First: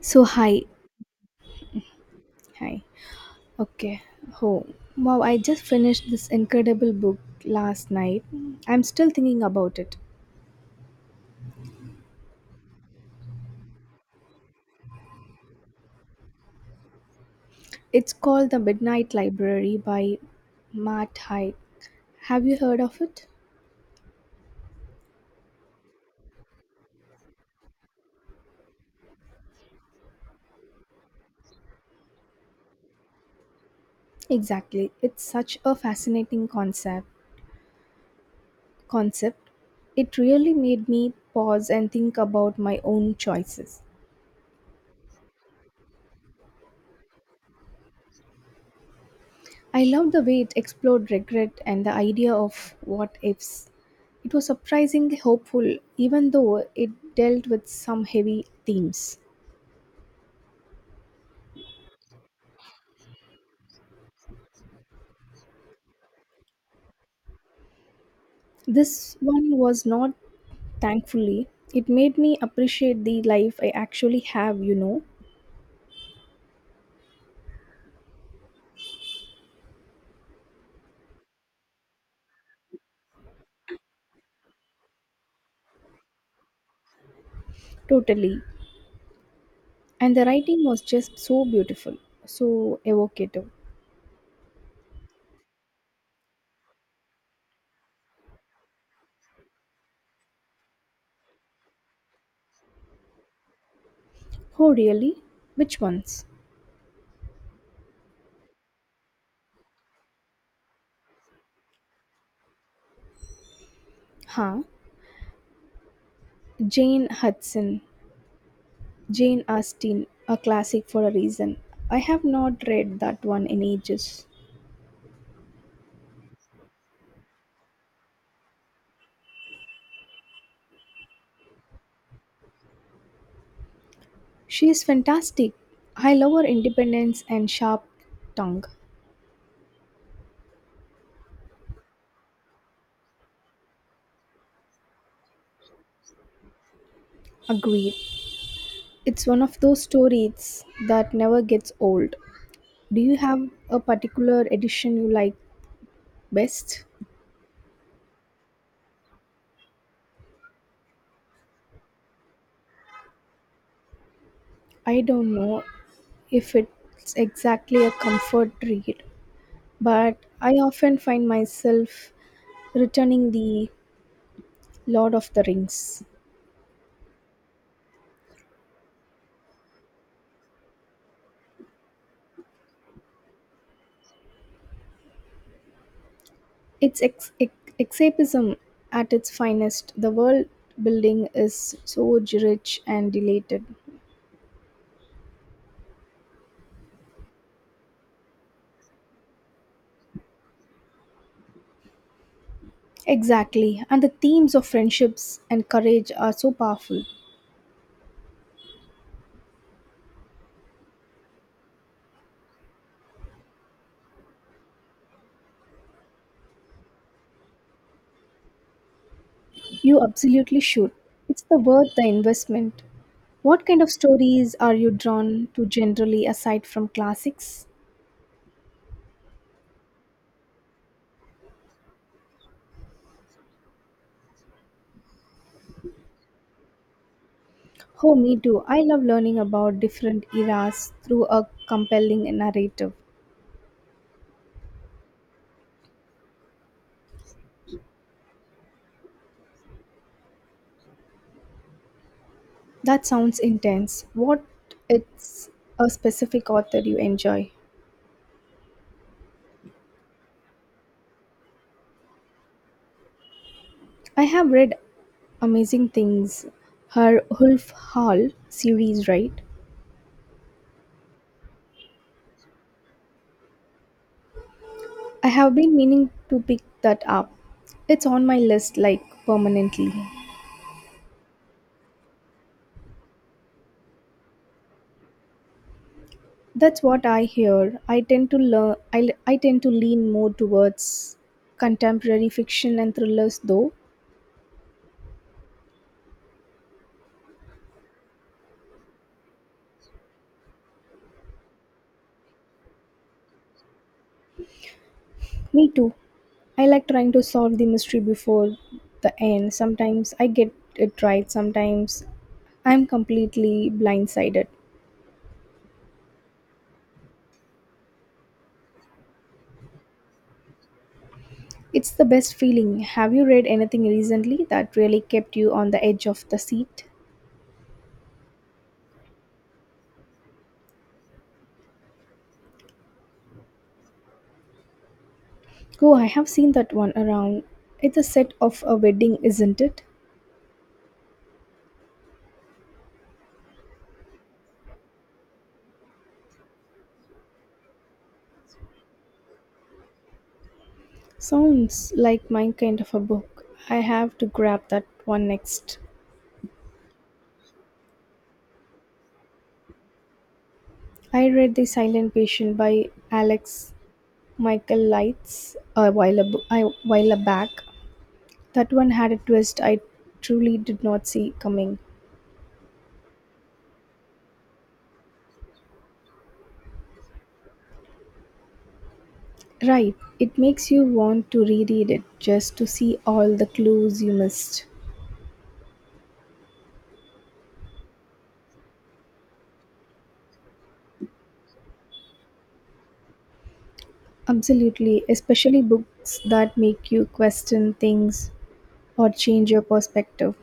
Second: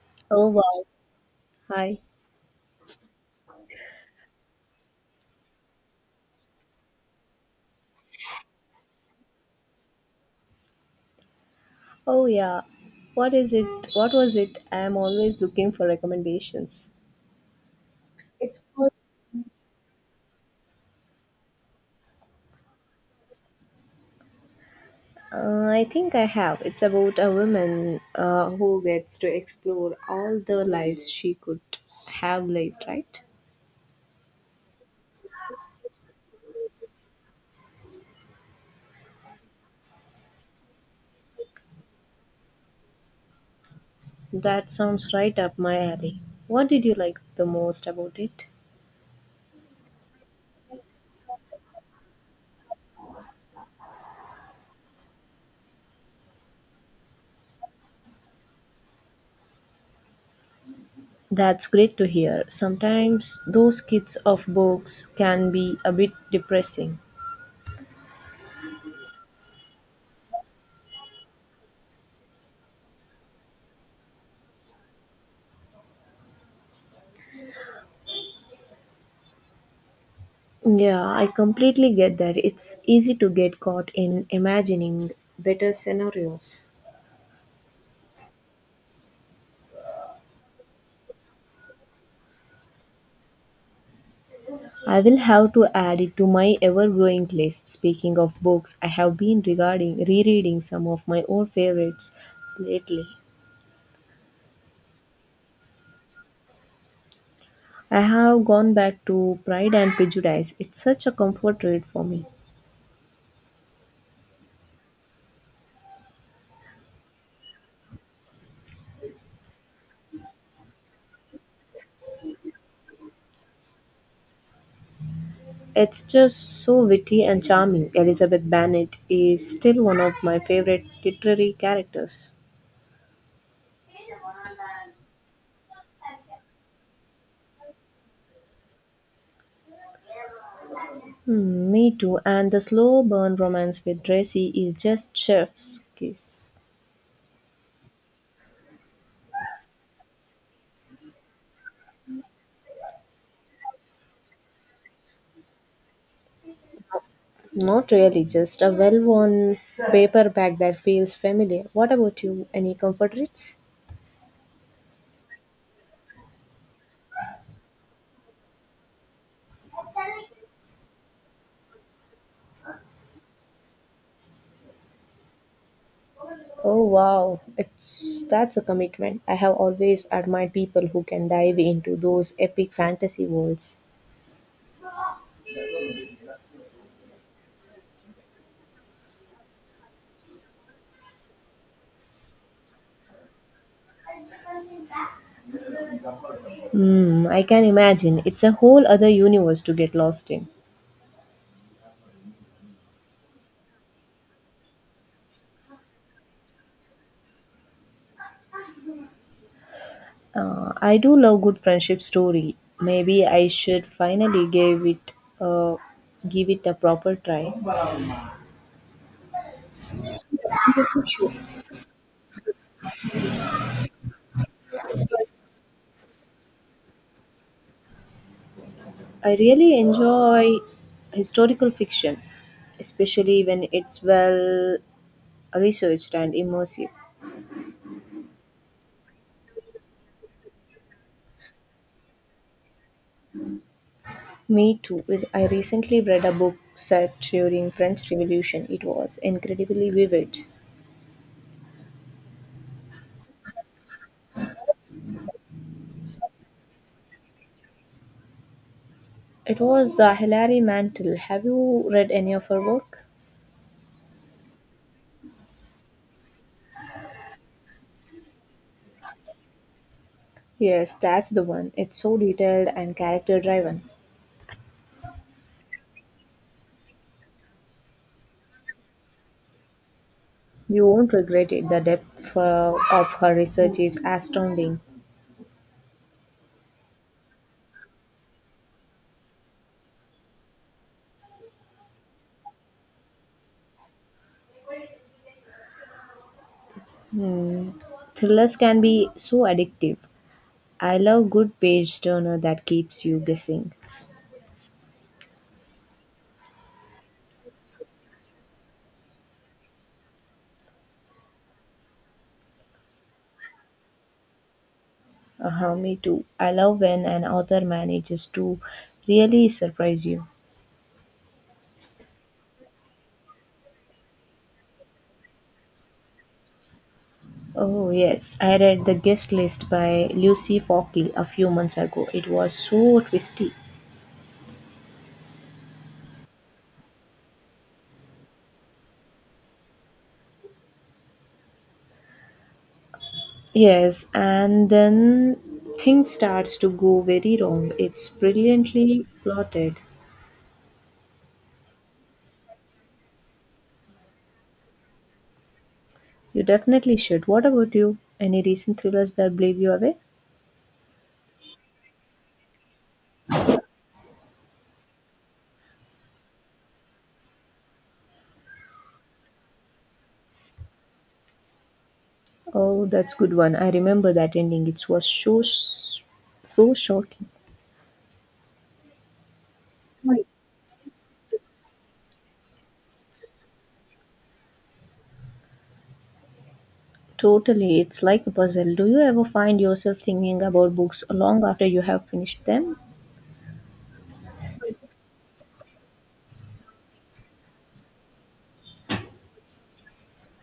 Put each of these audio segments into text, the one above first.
So, Oh hi. wow. Hi. Hi. Okay. Oh, wow. I just finished this incredible book last night. I'm still thinking about it. Oh yeah. What is it? What was it? I am always looking for recommendations. It's called The It's called Midnight Library by Matt Haig. Have you heard of it? I think I have. It's about a woman who gets to explore all the lives she could have lived, right? Exactly. It's such a fascinating concept. It really made me pause and think about my own choices. That sounds right up my alley. What did you like the most about it? I loved the way it explored regret and the idea of what ifs. It was surprisingly hopeful, even though it dealt with some heavy themes. That's great to hear. Sometimes those kids of books can be a bit depressing. This one was not, thankfully. It made me appreciate the life I actually have. Yeah, I completely get that. It's easy to get caught in imagining better scenarios. Totally. And the writing was just so beautiful, so evocative. I will have to add it to my ever growing list. Speaking of books, I have been regarding rereading some of my old favorites lately. Oh, really? Which ones? I have gone back to Pride and Prejudice. It's such a comfort read for me. Huh? Jane Hudson. Jane Austen, a classic for a reason. I have not read that one in ages. It's just so witty and charming. Elizabeth Bennet is still one of my favorite literary characters. She is fantastic. I love her independence and sharp tongue. Hmm, me too. And the slow burn romance with Tracy is just chef's kiss. Agreed. It's one of those stories that never gets old. Do you have a particular edition you like best? Not really, just a well-worn paperback that feels familiar. What about you? Any comfort reads? I don't know if it's exactly a comfort read, but I often find myself returning the Lord of the Rings. Oh wow, it's that's a commitment. I have always admired people who can dive into those epic fantasy worlds. It's escapism at its finest. The world building is so rich and dilated. Hmm, I can imagine. It's a whole other universe to get lost in. Exactly. And the themes of friendships and courage are so powerful. I do love good friendship story. Maybe I should finally a give it a proper try. You absolutely should. It's the worth the investment. What kind of stories are you drawn to generally aside from classics? I really enjoy historical fiction, especially when it's well researched and immersive. Oh, me too. I love learning about different eras through a compelling narrative. Me too. I recently read a book set during French Revolution. It was incredibly vivid. That sounds intense. What it's a specific author you enjoy? It was Hilary Mantel. Have you read any of her work? I have read amazing things. Her Wolf Hall series, right? Yes, that's the one. It's so detailed and character driven. I have been meaning to pick that up. It's on my list like permanently. You won't regret it. The depth of her research is astounding. That's what I hear. I tend to lean more towards contemporary fiction and thrillers though. Thrillers can be so addictive. I love good page turner that keeps you guessing. Me too. I like trying to solve the mystery before the end. Sometimes I get it right, sometimes I'm completely blindsided. Me too. I love when an author manages to really surprise you. It's the best feeling. Have you read anything recently that really kept you on the edge of the seat? Oh, yes. I read The Guest List by Lucy Fockley a few months ago. It was so twisty. Oh, I have seen that one around. It's a set of a wedding, isn't it? Yes, and then things starts to go very wrong. It's brilliantly plotted. Sounds like my kind of a book. I have to grab that one next. You definitely should. What about you? Any recent thrillers that blew you away? I read The Silent Patient by Alex Michael Lights a while, ab- I- while back. That one had a twist I truly did not see coming. Oh, that's good one. I remember that ending. It was so shocking. Right, it makes you want to reread it just to see all the clues you missed. Totally, it's like a puzzle. Do you ever find yourself thinking about books long after you have finished them? Absolutely, especially books that make you question things or change your perspective.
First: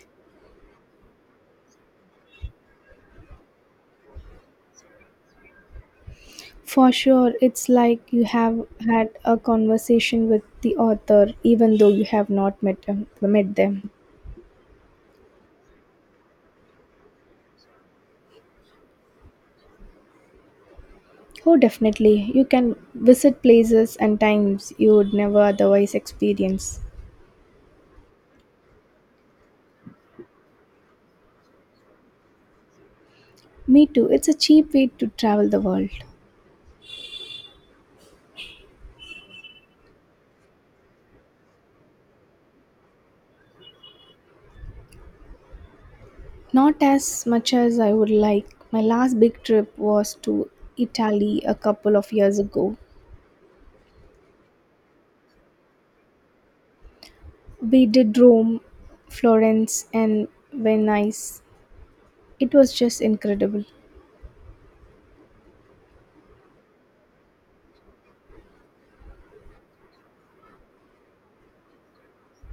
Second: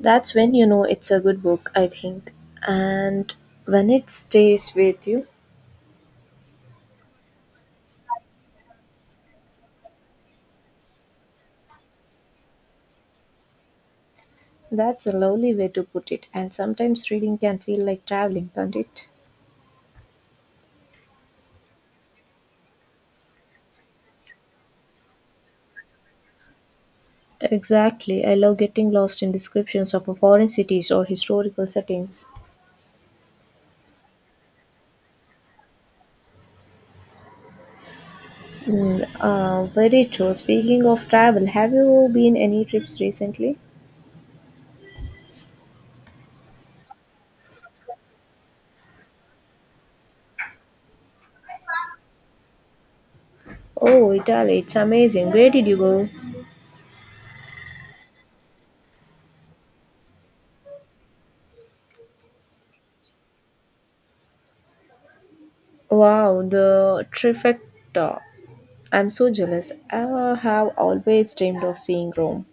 That's when you know it's a good book, I think. And when it stays with you, For sure, it's like you have had a conversation with the author even though you have not met them. that's a lovely way to put it. And sometimes reading can feel like traveling, can't it? Oh, definitely. You can visit places and times you would never otherwise experience. Exactly. I love getting lost in descriptions of foreign cities or historical settings. Me too. It's a cheap way to travel the world. Very true. Speaking of travel, have you been any trips recently? Not as much as I would like. My last big trip was to Italy a couple of years ago. Oh, Italy. It's amazing. Where did you go? We did Rome, Florence, and Venice. It was just incredible. Wow, the trifecta. I'm so jealous. I have always dreamed of seeing Rome.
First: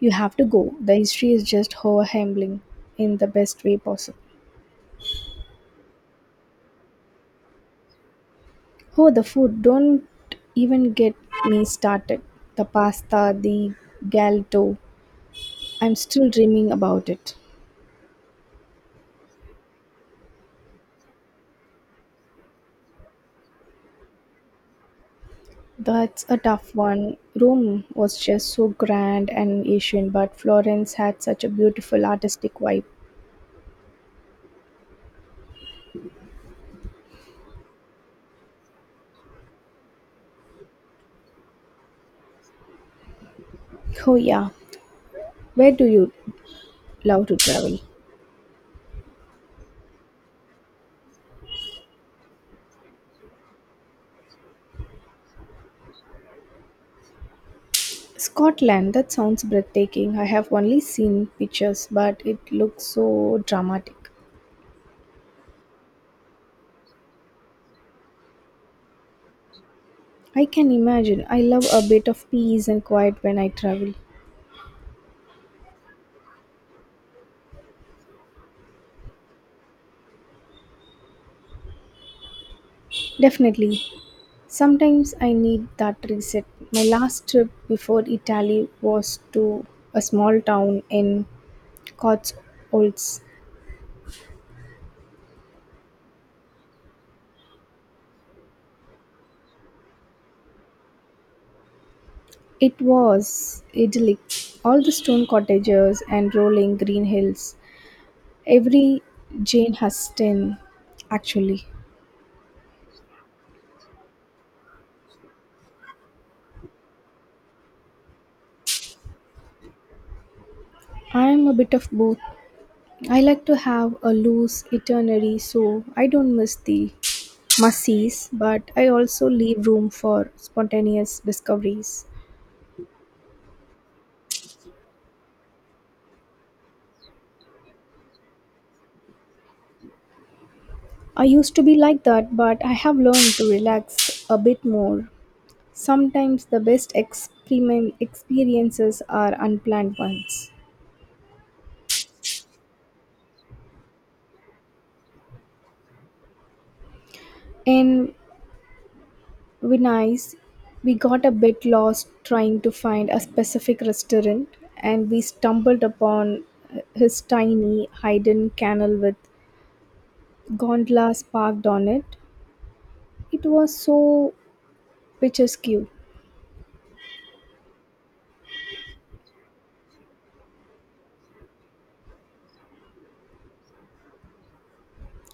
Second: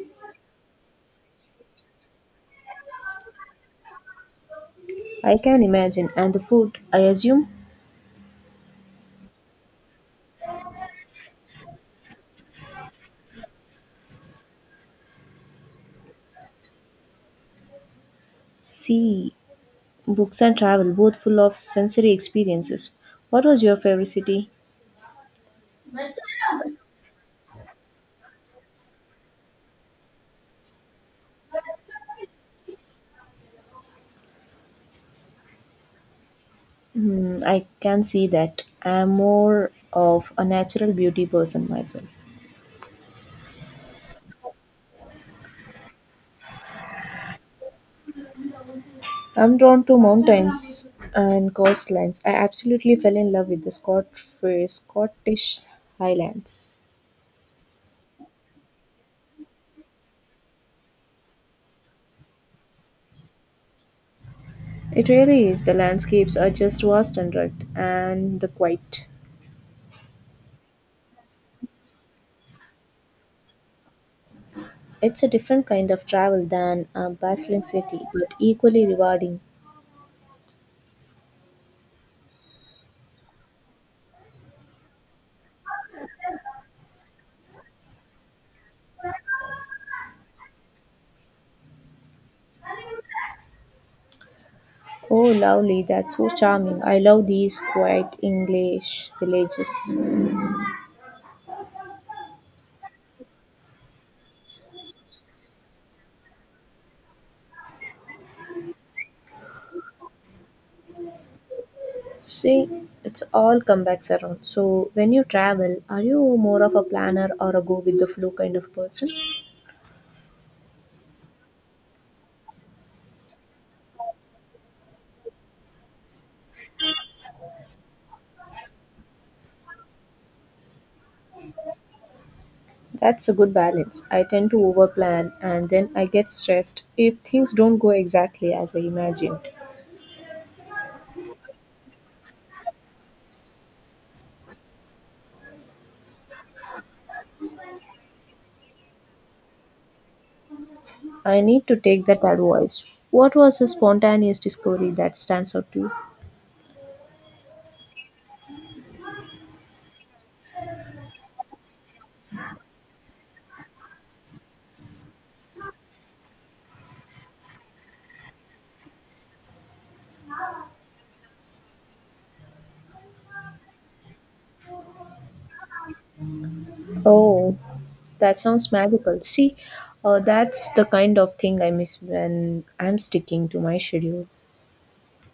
You have to go. The history is just overwhelming in the best way possible. I can imagine. And the food, I assume? Oh, the food. Don't even get me started. The pasta, the galto. I'm still dreaming about it. See, books and travel, both full of sensory experiences. What was your favorite city? That's a tough one. Rome was just so grand and ancient, but Florence had such a beautiful artistic vibe. Hmm, I can see that. I'm more of a natural beauty person myself. Oh, yeah. Where do you love to travel? I'm drawn to mountains and coastlines. I absolutely fell in love with the Scottish Highlands. Scotland, that sounds breathtaking. I have only seen pictures, but it looks so dramatic. It really is. The landscapes are just vast and rugged, and the quiet. I can imagine. I love a bit of peace and quiet when I travel. It's a different kind of travel than a bustling city, but equally rewarding. Definitely. Sometimes I need that reset. My last trip before Italy was to a small town in Cotswolds. Oh, lovely, that's so charming. I love these quiet English villages. It was idyllic. All the stone cottages and rolling green hills. Every Jane Austen, actually. See, it's all comebacks around. So, when you travel, are you more of a planner or a go with the flow kind of person? I am a bit of both. I like to have a loose itinerary so I don't miss the must-sees, but I also leave room for spontaneous discoveries. That's a good balance. I tend to overplan and then I get stressed if things don't go exactly as I imagined. I used to be like that, but I have learned to relax a bit more. Sometimes the best experiment experiences are unplanned ones. I need to take that advice. What was a spontaneous discovery that stands out to you? In Venice, we got a bit lost trying to find a specific restaurant, and we stumbled upon his tiny hidden canal with gondolas parked on it. It was so picturesque. Oh, that sounds magical. See, that's the kind of thing I miss when I'm sticking to my schedule.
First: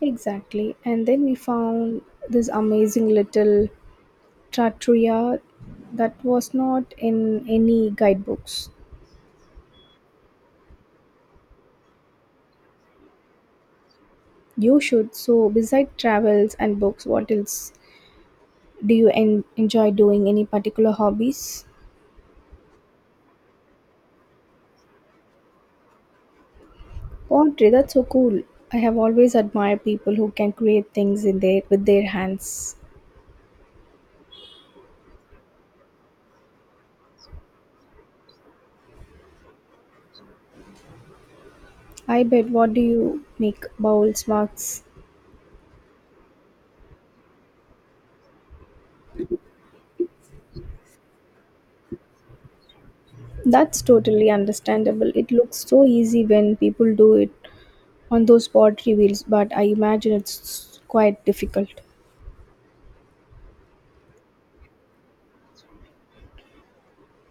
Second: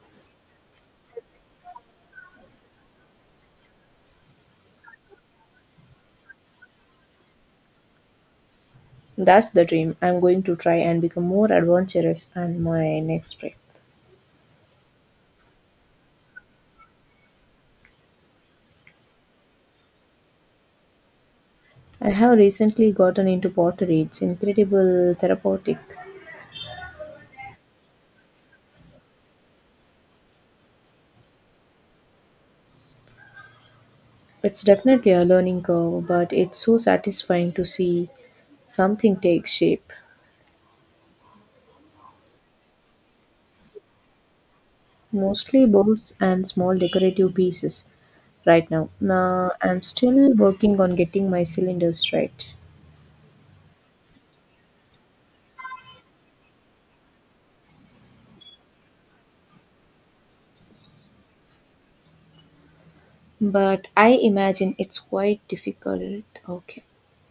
Exactly. And then we found this amazing little trattoria that was not in any guidebooks. That's the dream. I'm going to try and become more adventurous on my next trip. You should. So, beside travels and books, what else do you enjoy doing? Any particular hobbies? I have recently gotten into pottery. It's incredible therapeutic. Pottery, that's so cool. I have always admired people who can create things in their with their hands. It's definitely a learning curve, but it's so satisfying to see something take shape. I bet what do you make bowls, mugs? Mostly bows and small decorative pieces right now. Now I'm still working on getting my cylinders right. That's totally understandable. It looks so easy when people do it on those pottery wheels, but I imagine it's quite difficult. But I imagine it's quite difficult. Okay.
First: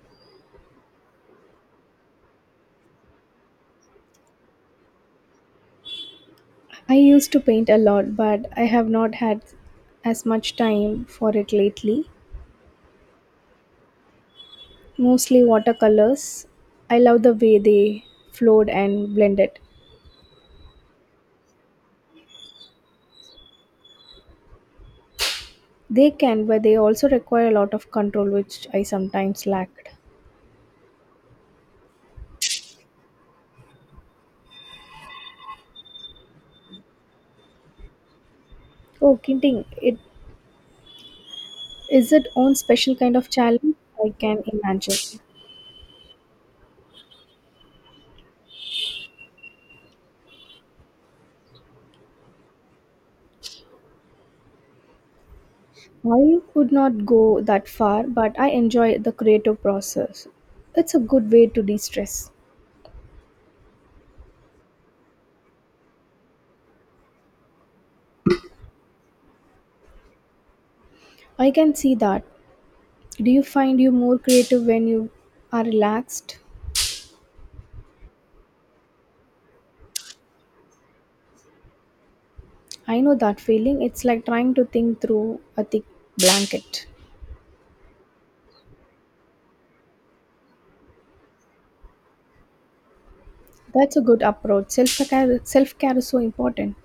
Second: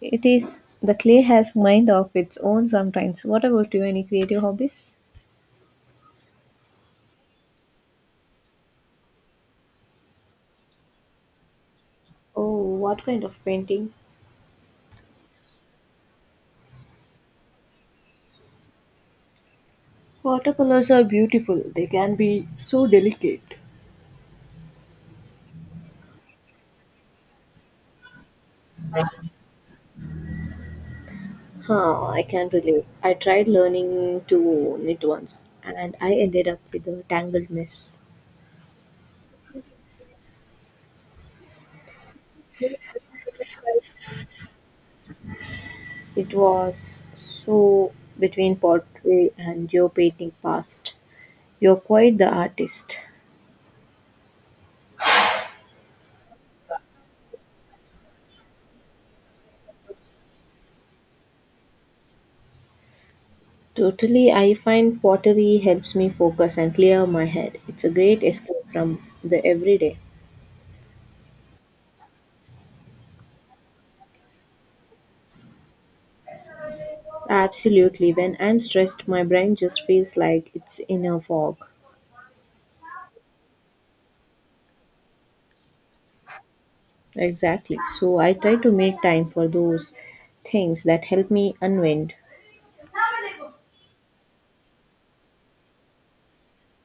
It is the clay has mind of its own sometimes. What about you? Any creative hobbies? I used to paint a lot, but I have not had as much time for it lately. Oh, what kind of painting? Mostly watercolors. I love the way they flowed and blended. Watercolors are beautiful. They can be so delicate. They can, but they also require a lot of control, which I sometimes lacked. Huh, I can't relate. I tried learning to knit once and I ended up with a tangled mess. Oh, kinting, it is its own special kind of challenge, I can imagine. It was so between pottery and your painting past. You're quite the artist. I could not go that far, but I enjoy the creative process. It's a good way to de stress. Totally, I find pottery helps me focus and clear my head. It's a great escape from the everyday. I can see that. Do you find you more creative when you are relaxed? Absolutely, when I'm stressed, my brain just feels like it's in a fog. I know that feeling. It's like trying to think through a thick blanket. Exactly. So I try to make time for those things that help me unwind. That's a good approach. Self care is so important.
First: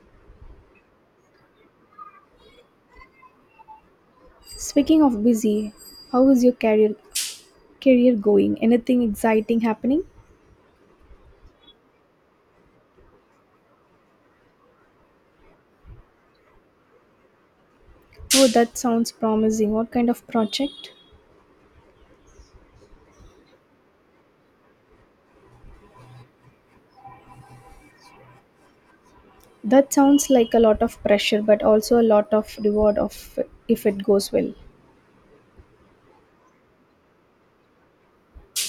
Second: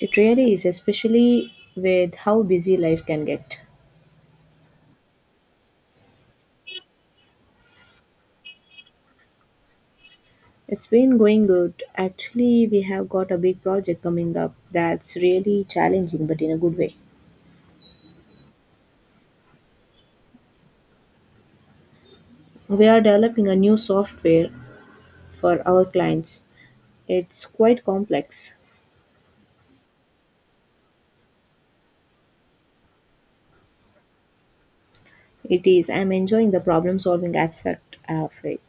It really is, especially with how busy life can get. Speaking of busy, how is your career going? Anything exciting happening? It's been going good. Actually, we have got a big project coming up that's really challenging, but in a good way. Oh, that sounds promising. What kind of project? We are developing a new software for our clients. It's quite complex. That sounds like a lot of pressure, but also a lot of reward of if it goes well. It is. I'm enjoying the problem solving aspect of it.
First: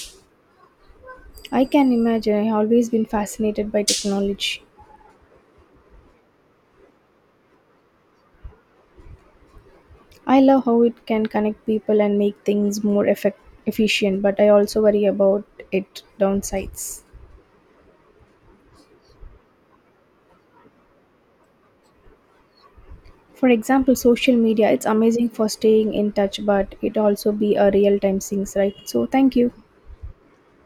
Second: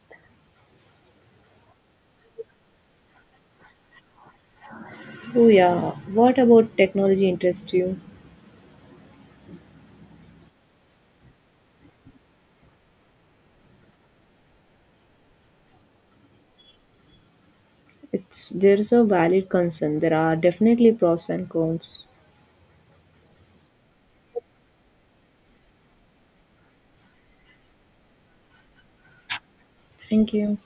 I can imagine. I've always been fascinated by technology. Oh yeah. What about technology interests you? I love how it can connect people and make things more efficient, but I also worry about its downsides. It's there's a valid concern. There are definitely pros and cons. For example, social media, it's amazing for staying in touch, but it also be a real time things, right? So thank you. Thank you.